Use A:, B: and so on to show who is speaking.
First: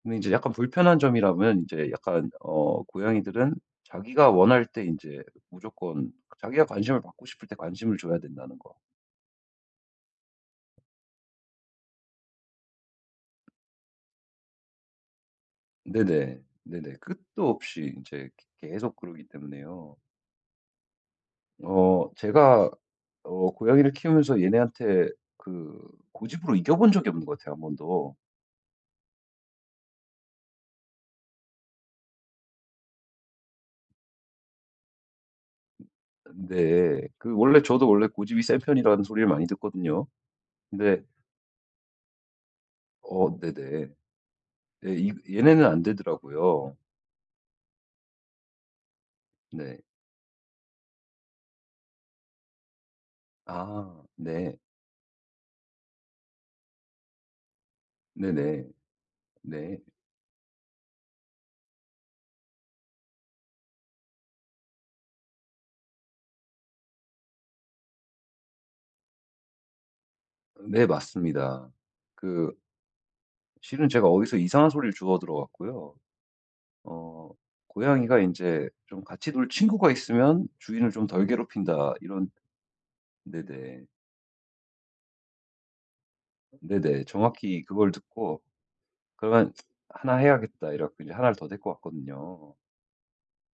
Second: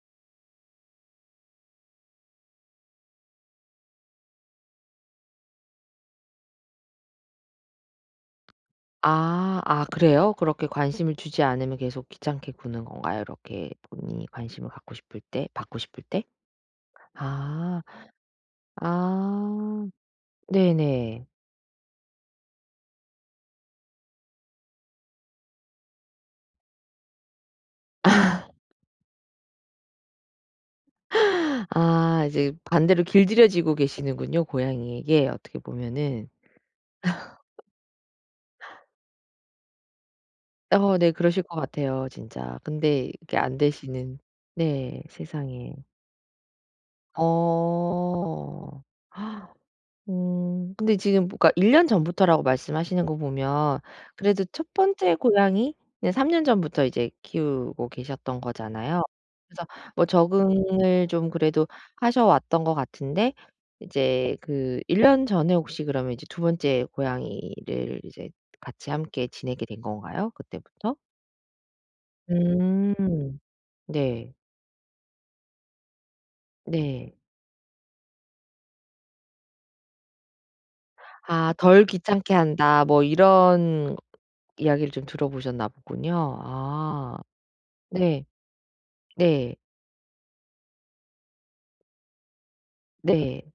A: 근데 인제 약간 불편한 점이라면 인제 약간 어 고양이들은 자기가 원할 때 인제 무조건 자기가 관심을 받고 싶을 때 관심을 줘야 된다는 거.
B: 아 아 그래요? 그렇게 관심을 주지 않으면 계속 귀찮게 구는 건가요? 이렇게 본인이 관심을 갖고 싶을 때 받고 싶을 때?
A: 네네. 네네. 끝도
B: 아.
A: 없이 인제 그 계속 그러기
B: 아
A: 때문에요
B: 네네.
A: 어 제가 어 고양이를 키우면서 얘네한테 그 고집으로 이겨 본 적이 없는 것 같아요, 1 번도.
B: 아 이제 반대로 길들여지고 계시는군요, 고양이에게 어떻게
A: 아 네.
B: 보면은.
A: 근데 그 원래 저도 원래 고집이 센 편이라는 소리를 많이 듣거든요.
B: 어
A: 근데
B: 네 그러실 것 같아요, 진짜. 근데
A: 어
B: 이게
A: 네네.
B: 안되시는
A: 예
B: 네
A: 이 얘네는 안
B: 세상에.
A: 되더라고요.
B: 어.
A: 네.
B: 음 근데 지금 뭐 그니까 1 년 전부터라고 말씀하시는 거 보면
A: 아
B: 그래도
A: 네.
B: 1 번째 고양이는 3 년 전부터 이제 키우고 계셨던
A: 네네.
B: 거잖아요. 그래서
A: 네.
B: 뭐 적응을 좀 그래도 하셔 왔던 것 같은데 이제 그 1 년 전에 혹시 그러면 이제 2 번째 고양이를 이제 같이 함께 지내게 된 건가요?
A: 네
B: 그때부터?
A: 맞습니다. 그
B: 음
A: 실은 제가
B: 네.
A: 어디서 이상한 소리를 주워 들어 갖고요.
B: 네.
A: 어 '고양이가 인제 좀 같이 놀 친구가 있으면 주인을 좀 덜
B: 아 '덜
A: 괴롭힌다.' 이런
B: 귀찮게 한다.' 뭐
A: 네네.
B: 이런 이야기를 좀 들어보셨나 보군요.
A: 네네.
B: 아
A: 정확히 그걸
B: 네
A: 듣고 '그러면
B: 네.
A: 1 해야겠다.' 이래 갖고 1 를 더 데리고 왔거든요.
B: 네.